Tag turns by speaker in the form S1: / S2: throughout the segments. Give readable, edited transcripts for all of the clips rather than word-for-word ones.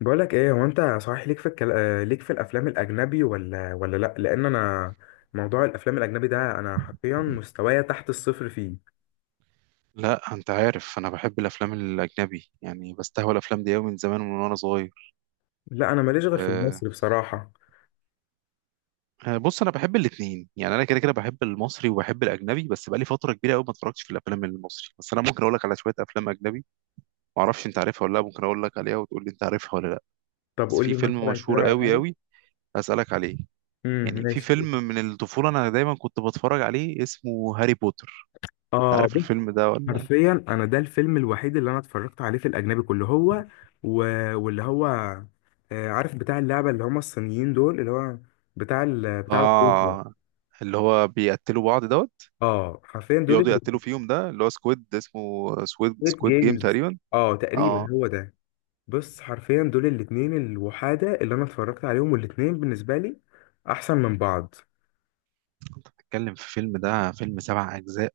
S1: بقولك ايه، هو انت صحيح ليك في الكل ليك في الافلام الاجنبي ولا لا، لان انا موضوع الافلام الاجنبي ده، انا حرفيا مستوايا تحت الصفر فيه.
S2: لا، انت عارف انا بحب الافلام الاجنبي. يعني بستهوى الافلام دي قوي من زمان وانا صغير.
S1: لا، انا ماليش غير في
S2: أه.
S1: المصري بصراحه.
S2: بص انا بحب الاثنين، يعني انا كده كده بحب المصري وبحب الاجنبي، بس بقالي فتره كبيره قوي ما اتفرجتش في الافلام المصري. بس انا ممكن اقول لك على شويه افلام اجنبي، ما اعرفش انت عارفها ولا لا. ممكن اقول لك عليها وتقول لي انت عارفها ولا لا.
S1: طب
S2: بس
S1: قول
S2: في
S1: لي
S2: فيلم
S1: مثلا كده
S2: مشهور
S1: على
S2: قوي
S1: حاجه.
S2: قوي اسالك عليه. يعني في
S1: ماشي.
S2: فيلم من الطفوله انا دايما كنت بتفرج عليه، اسمه هاري بوتر. انت
S1: اه،
S2: عارف
S1: بص،
S2: الفيلم ده ولا؟
S1: حرفيا انا ده الفيلم الوحيد اللي انا اتفرجت عليه في الاجنبي كله، هو و... واللي هو عارف بتاع اللعبه اللي هم الصينيين دول، اللي هو بتاع العروسه.
S2: اه، اللي هو بيقتلوا بعض ده،
S1: اه حرفيا دول،
S2: بيقعدوا يقتلوا فيهم، ده اللي هو سكويد، اسمه سكويد
S1: الستريت
S2: سكويد جيم
S1: جيمز.
S2: تقريبا.
S1: اه، تقريبا
S2: اه.
S1: هو ده. بص، حرفيا دول الاتنين الوحادة اللي انا اتفرجت عليهم، والاتنين بالنسبة لي احسن من بعض.
S2: تتكلم في فيلم، ده فيلم سبع اجزاء.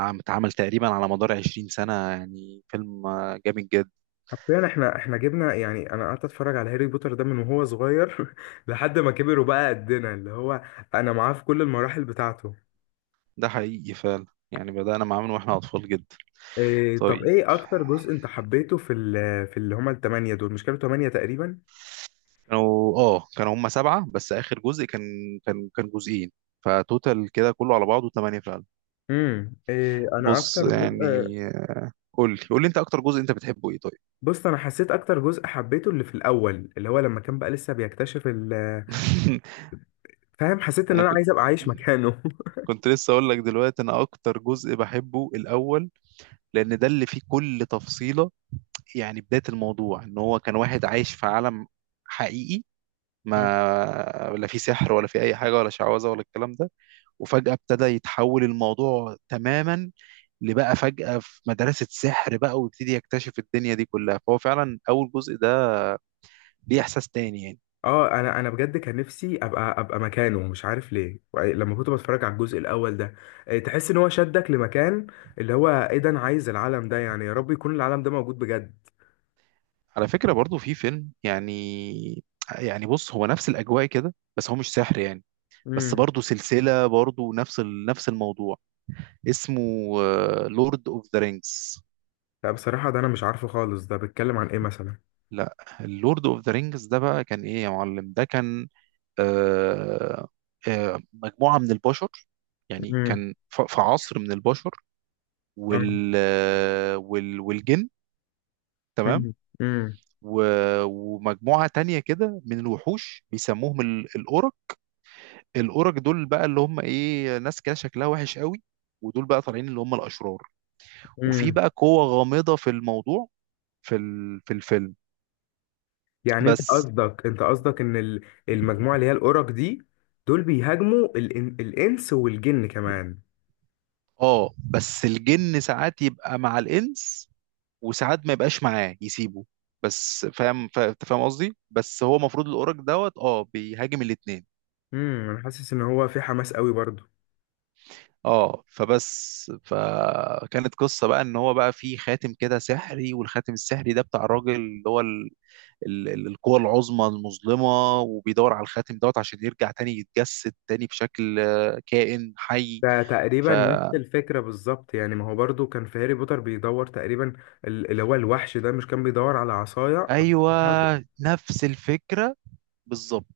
S2: اتعمل تقريبا على مدار 20 سنة. يعني فيلم جامد جدا.
S1: حرفيا احنا جبنا، يعني انا قعدت اتفرج على هاري بوتر ده من وهو صغير لحد ما كبر وبقى قدنا، اللي هو انا معاه في كل المراحل بتاعته.
S2: ده حقيقي فعلا، يعني بدأنا معاه من واحنا اطفال جدا.
S1: إيه، طب
S2: طيب.
S1: ايه اكتر جزء انت حبيته في اللي هما ال8 دول؟ مش كانوا 8 تقريبا؟
S2: كانوا هم سبعة، بس آخر جزء كان كان جزئين، فتوتال كده كله على بعضه ثمانية فعلا.
S1: إيه، انا
S2: بص
S1: اكتر جزء.
S2: يعني، قول لي انت اكتر جزء انت بتحبه ايه طيب؟
S1: بص، انا حسيت اكتر جزء حبيته اللي في الاول، اللي هو لما كان بقى لسه بيكتشف ال-، فاهم؟ حسيت ان
S2: انا
S1: انا
S2: كنت
S1: عايز ابقى عايش مكانه.
S2: كنت لسه اقول لك دلوقتي، انا اكتر جزء بحبه الاول، لان ده اللي فيه كل تفصيلة. يعني بداية الموضوع ان هو كان واحد عايش في عالم حقيقي، ما ولا فيه سحر ولا فيه اي حاجة ولا شعوذة ولا الكلام ده، وفجأة ابتدى يتحول الموضوع تماما لبقى فجأة في مدرسة سحر بقى، ويبتدي يكتشف الدنيا دي كلها. فهو فعلا اول جزء ده ليه احساس تاني يعني.
S1: اه، انا بجد كان نفسي ابقى مكانه، مش عارف ليه، لما كنت بتفرج على الجزء الاول ده تحس ان هو شدك لمكان، اللي هو ايه ده؟ انا عايز العالم ده، يعني يا رب يكون العالم ده موجود بجد.
S2: على فكرة، برضو في فيلم يعني، بص هو نفس الاجواء كده، بس هو مش سحر يعني. بس
S1: امم
S2: برضه سلسلة، برضه نفس الموضوع، اسمه لورد اوف ذا رينجز.
S1: لا، بصراحة ده انا مش عارفه خالص، ده بيتكلم عن ايه مثلا؟
S2: لا، اللورد اوف ذا رينجز ده بقى كان ايه يا معلم؟ ده كان آه مجموعة من البشر. يعني
S1: امم.
S2: كان في عصر من البشر
S1: آه.
S2: والجن. تمام.
S1: امم. امم.
S2: ومجموعة تانية كده من الوحوش بيسموهم الأورك. الأورك دول بقى اللي هم إيه ناس كده شكلها وحش قوي، ودول بقى طالعين اللي هم الأشرار. وفي
S1: امم.
S2: بقى قوة غامضة في الموضوع، في الفيلم.
S1: يعني انت
S2: بس
S1: قصدك، ان المجموعة اللي هي الأورك دي، دول بيهاجموا الانس والجن كمان؟
S2: اه بس الجن ساعات يبقى مع الانس، وساعات ما يبقاش معاه يسيبه. بس فاهم، انت فاهم قصدي. بس هو المفروض الاورك دوت بيهاجم الاتنين.
S1: انا حاسس ان هو في حماس قوي برضه.
S2: اه، فبس فكانت قصة بقى ان هو بقى في خاتم كده سحري، والخاتم السحري ده بتاع الراجل اللي هو القوة العظمى المظلمة، وبيدور على الخاتم دوت عشان يرجع تاني، يتجسد تاني بشكل كائن حي.
S1: ده
S2: ف
S1: تقريبا نفس الفكرة بالظبط، يعني ما هو برضو كان في هاري بوتر بيدور تقريبا، اللي هو الوحش ده مش كان بيدور على عصاية
S2: ايوه،
S1: بتاعته؟
S2: نفس الفكره بالظبط.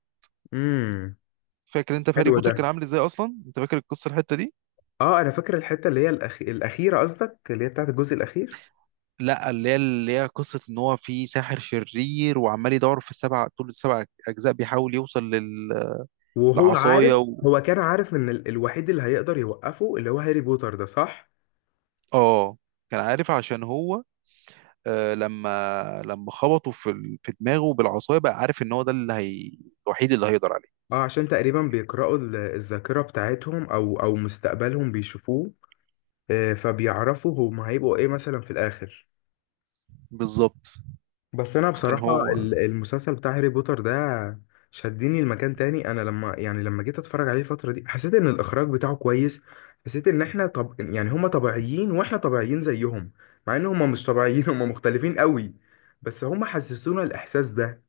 S1: امم
S2: فاكر انت في هاري
S1: حلو
S2: بوتر
S1: ده.
S2: كان عامل ازاي اصلا؟ انت فاكر القصه الحته دي؟
S1: اه، انا فاكر الحتة اللي هي الأخيرة، قصدك اللي هي بتاعت الجزء الأخير.
S2: لا، اللي هي قصه ان هو في ساحر شرير وعمال يدور في السبع، طول السبع اجزاء بيحاول يوصل
S1: وهو عارف،
S2: للعصايه
S1: هو كان عارف ان الوحيد اللي هيقدر يوقفه اللي هو هاري بوتر ده، صح؟
S2: اه، كان عارف، عشان هو لما خبطه في في دماغه بالعصايه، بقى عارف ان هو ده اللي هي الوحيد اللي هيقدر عليه.
S1: اه، عشان تقريبا بيقرأوا الذاكرة بتاعتهم، او مستقبلهم بيشوفوه، فبيعرفوا هم هيبقوا ايه مثلا في الآخر.
S2: بالظبط.
S1: بس انا
S2: كان
S1: بصراحه
S2: هو.
S1: المسلسل بتاع هاري بوتر ده شدني لمكان تاني. انا لما، يعني لما جيت اتفرج عليه الفتره دي، حسيت ان الاخراج بتاعه كويس. حسيت ان احنا، طب يعني هما طبيعيين واحنا طبيعيين زيهم، مع ان هما مش طبيعيين، هما مختلفين قوي، بس هما حسسونا الاحساس ده.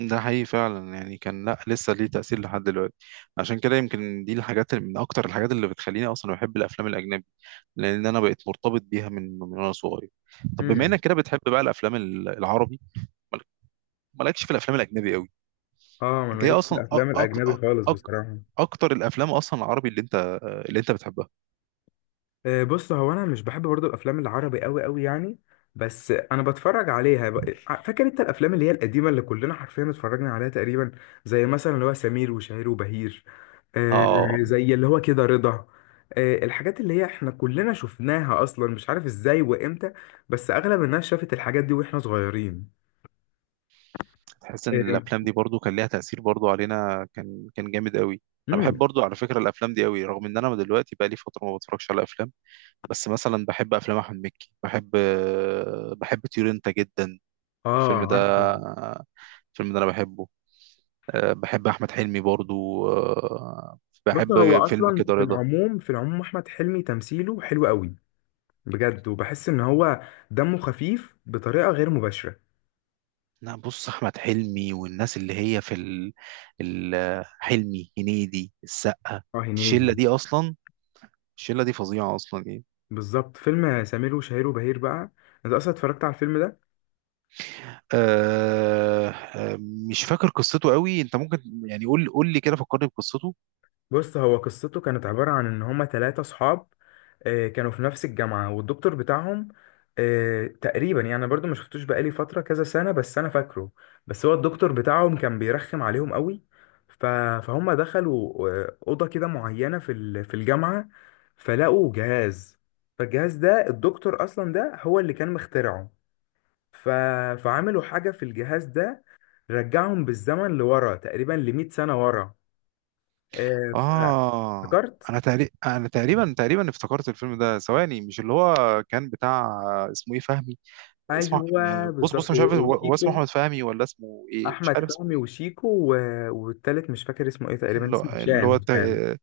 S2: ده حقيقي فعلا، يعني كان، لا لسه ليه تأثير لحد دلوقتي. عشان كده يمكن دي الحاجات، اللي من أكتر الحاجات اللي بتخليني أصلا بحب الأفلام الأجنبي، لأن أنا بقيت مرتبط بيها من وأنا صغير. طب بما
S1: امم.
S2: إنك كده بتحب بقى الأفلام العربي، مالك- مالكش في الأفلام الأجنبي قوي؟
S1: اه، ما
S2: أنت
S1: ماليش
S2: إيه
S1: في
S2: أصلا أك
S1: الافلام
S2: أك
S1: الاجنبي خالص
S2: أك
S1: بصراحه.
S2: أكتر الأفلام أصلا العربي اللي أنت بتحبها؟
S1: بص، هو انا مش بحب برضو الافلام العربي قوي قوي يعني، بس انا بتفرج عليها فاكر انت الافلام اللي هي القديمه اللي كلنا حرفيا اتفرجنا عليها تقريبا، زي مثلا اللي هو سمير وشهير وبهير، آه،
S2: آه
S1: زي اللي هو كده رضا، الحاجات اللي هي احنا كلنا شفناها اصلا، مش عارف ازاي وامتى، بس اغلب الناس شافت الحاجات دي واحنا صغيرين.
S2: تحس إن
S1: آه.
S2: الأفلام دي برضو كان ليها تأثير برضو علينا، كان جامد قوي. أنا بحب
S1: امم.
S2: برضو، على فكرة، الأفلام دي قوي، رغم إن أنا دلوقتي بقى لي فترة ما بتفرجش على أفلام. بس مثلا بحب افلام احمد مكي، بحب طيور انت جدا،
S1: اه،
S2: الفيلم ده.
S1: عارفه.
S2: انا بحبه. بحب احمد حلمي برضو.
S1: بص، هو
S2: بحب فيلم
S1: اصلا
S2: كده
S1: في
S2: رضا.
S1: العموم، في العموم احمد حلمي تمثيله حلو قوي، بجد، وبحس ان هو دمه خفيف بطريقه غير مباشره.
S2: لا بص، احمد حلمي والناس اللي هي في حلمي، هنيدي، السقا،
S1: اه،
S2: الشله
S1: هنيدي.
S2: دي اصلا. الشله دي فظيعه اصلا يعني.
S1: بالظبط، فيلم سمير وشهير وبهير بقى، انت اصلا اتفرجت على الفيلم ده؟
S2: أه... أه، مش فاكر قصته قوي. انت ممكن يعني قول لي كده، فكرني بقصته.
S1: بص، هو قصته كانت عباره عن ان هما 3 اصحاب، كانوا في نفس الجامعة، والدكتور بتاعهم تقريبا، يعني أنا برضو ما شفتوش بقالي فترة كذا سنة، بس أنا فاكره. بس هو الدكتور بتاعهم كان بيرخم عليهم قوي. ف- فهم دخلوا أوضة كده معينة في الجامعة، فلقوا جهاز، فالجهاز ده الدكتور أصلا ده هو اللي كان مخترعه. ف... فعملوا حاجة في الجهاز ده، رجعهم بالزمن لورا تقريبا ل100 سنة ورا، آه، ف-
S2: اه،
S1: افتكرت.
S2: انا تقريبا افتكرت الفيلم ده. ثواني، مش اللي هو كان بتاع، اسمه ايه، فهمي. اسمه،
S1: ايوه
S2: بص
S1: بالظبط،
S2: مش عارف هو اسمه
S1: وشيكو،
S2: احمد فهمي ولا اسمه ايه، مش
S1: احمد
S2: عارف اسمه
S1: فهمي
S2: ايه.
S1: وشيكو والتالت مش فاكر اسمه ايه، تقريبا
S2: اللي هو
S1: اسمه
S2: اللي
S1: هشام
S2: هو
S1: هشام.
S2: الت-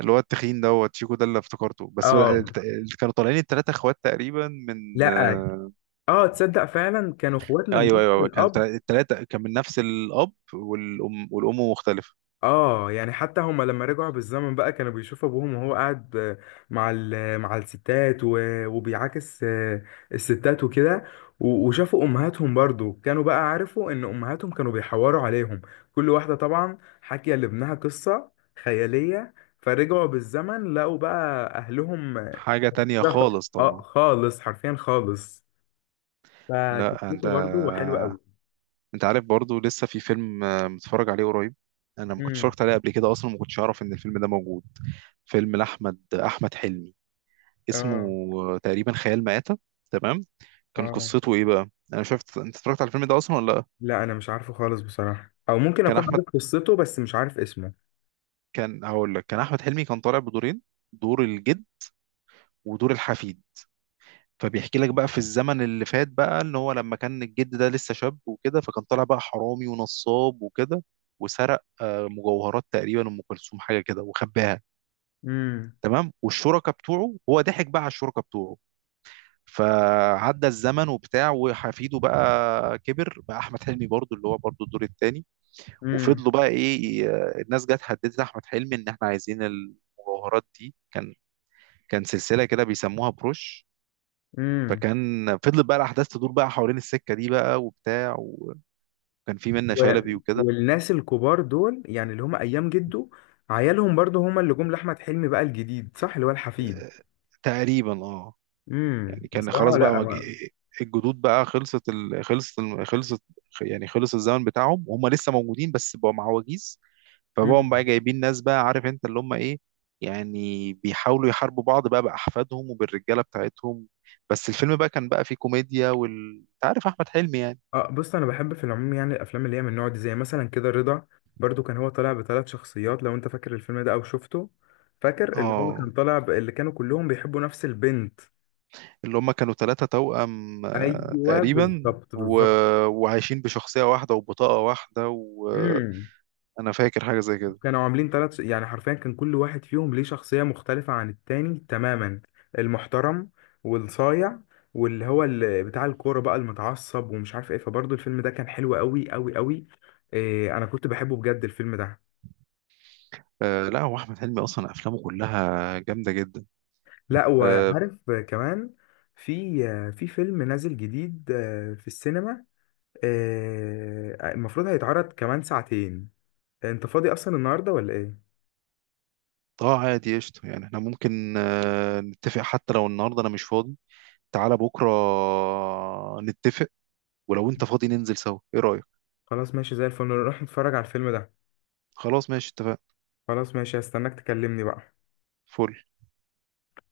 S2: اللي هو التخين دوت، شيكو، ده اللي افتكرته. بس هو
S1: اه،
S2: اللي كانوا طالعين التلاتة اخوات تقريبا من
S1: لا، اه، تصدق فعلا كانوا اخوات من
S2: ايوه،
S1: نفس
S2: ايوه، أيوة، كان
S1: الاب.
S2: التلاتة كان من نفس الاب والام، والام مختلفة.
S1: اه، يعني حتى هما لما رجعوا بالزمن بقى، كانوا بيشوفوا ابوهم وهو قاعد مع الستات وبيعاكس الستات وكده، وشافوا امهاتهم برضو، كانوا بقى عرفوا ان امهاتهم كانوا بيحوروا عليهم، كل واحدة طبعا حكي لابنها قصة خيالية، فرجعوا بالزمن لقوا بقى اهلهم
S2: حاجة تانية
S1: ده.
S2: خالص
S1: اه
S2: طبعا.
S1: خالص، حرفيا خالص.
S2: لا، انت
S1: فقصته برضو حلوة قوي.
S2: عارف برضو لسه في فيلم متفرج عليه قريب. انا ما كنتش
S1: امم.
S2: اتفرجت عليه قبل كده اصلا، ما كنتش اعرف ان الفيلم ده موجود. فيلم احمد حلمي، اسمه
S1: اه،
S2: تقريبا خيال مآتة. تمام. كان
S1: اه،
S2: قصته ايه بقى؟ انا شفت، انت اتفرجت على الفيلم ده اصلا ولا لا؟
S1: لا، انا مش عارفه خالص بصراحة، او ممكن
S2: كان
S1: اكون عارف
S2: احمد
S1: قصته بس مش عارف اسمه.
S2: كان هقول لك، كان احمد حلمي كان طالع بدورين: دور الجد ودور الحفيد. فبيحكي لك بقى في الزمن اللي فات بقى ان هو لما كان الجد ده لسه شاب وكده، فكان طالع بقى حرامي ونصاب وكده، وسرق مجوهرات تقريبا ام كلثوم، حاجه كده، وخباها.
S1: امم.
S2: تمام. والشركاء بتوعه، هو ضحك بقى على الشركاء بتوعه. فعدى الزمن وبتاع، وحفيده بقى كبر بقى، احمد حلمي برضو، اللي هو برضو الدور الثاني.
S1: امم.
S2: وفضلوا بقى ايه، الناس جت هددت احمد حلمي ان احنا عايزين المجوهرات دي، كان سلسله كده بيسموها بروش.
S1: امم
S2: فكان فضلت بقى الاحداث تدور بقى حوالين السكه دي بقى وبتاع، وكان في منة
S1: و...
S2: شلبي وكده.
S1: والناس الكبار دول، يعني اللي هم ايام جده، عيالهم برضو هم اللي جم لاحمد حلمي بقى الجديد، صح؟ اللي هو الحفيد.
S2: آه، تقريبا. اه.
S1: امم،
S2: يعني كان خلاص
S1: بصراحة
S2: بقى
S1: لا، ما...
S2: الجدود بقى خلصت، خلصت. يعني خلص الزمن بتاعهم، وهم لسه موجودين بس بقوا مع وجيز. فبقوا
S1: مم.
S2: بقى جايبين ناس بقى، عارف انت اللي هم ايه. يعني بيحاولوا يحاربوا بعض بقى بأحفادهم وبالرجالة بتاعتهم. بس الفيلم بقى كان بقى فيه كوميديا، انت عارف أحمد حلمي يعني.
S1: اه، بص، انا بحب في العموم يعني الافلام اللي هي من النوع دي، زي مثلا كده رضا، برضو كان هو طالع بثلاث شخصيات لو انت فاكر الفيلم ده او شفته. فاكر اللي هو
S2: اه،
S1: كان طالع اللي كانوا كلهم بيحبوا نفس البنت.
S2: اللي هم كانوا ثلاثة توأم
S1: ايوه،
S2: تقريبا
S1: بالظبط
S2: و...
S1: بالظبط.
S2: وعايشين بشخصية واحدة وبطاقة واحدة، وأنا
S1: امم
S2: فاكر حاجة زي كده.
S1: كانوا عاملين ثلاث، يعني حرفيا كان كل واحد فيهم ليه شخصية مختلفة عن التاني تماما: المحترم، والصايع، واللي هو اللي بتاع الكورة بقى المتعصب، ومش عارف ايه. فبرضو الفيلم ده كان حلو قوي قوي قوي. إيه، انا كنت بحبه بجد الفيلم ده.
S2: آه لا، هو احمد حلمي اصلا افلامه كلها جامده جدا.
S1: لا،
S2: اه.
S1: وعارف كمان، في فيلم نازل جديد في السينما، المفروض هيتعرض كمان ساعتين. انت فاضي اصلا النهارده ولا ايه؟
S2: عادي قشطه، يعني احنا ممكن نتفق. حتى لو النهارده انا مش فاضي، تعالى بكره نتفق. ولو انت فاضي ننزل سوا، ايه رايك؟
S1: خلاص ماشي، زي الفل نروح نتفرج على الفيلم ده.
S2: خلاص ماشي، اتفقنا.
S1: خلاص ماشي، هستناك تكلمني بقى.
S2: فل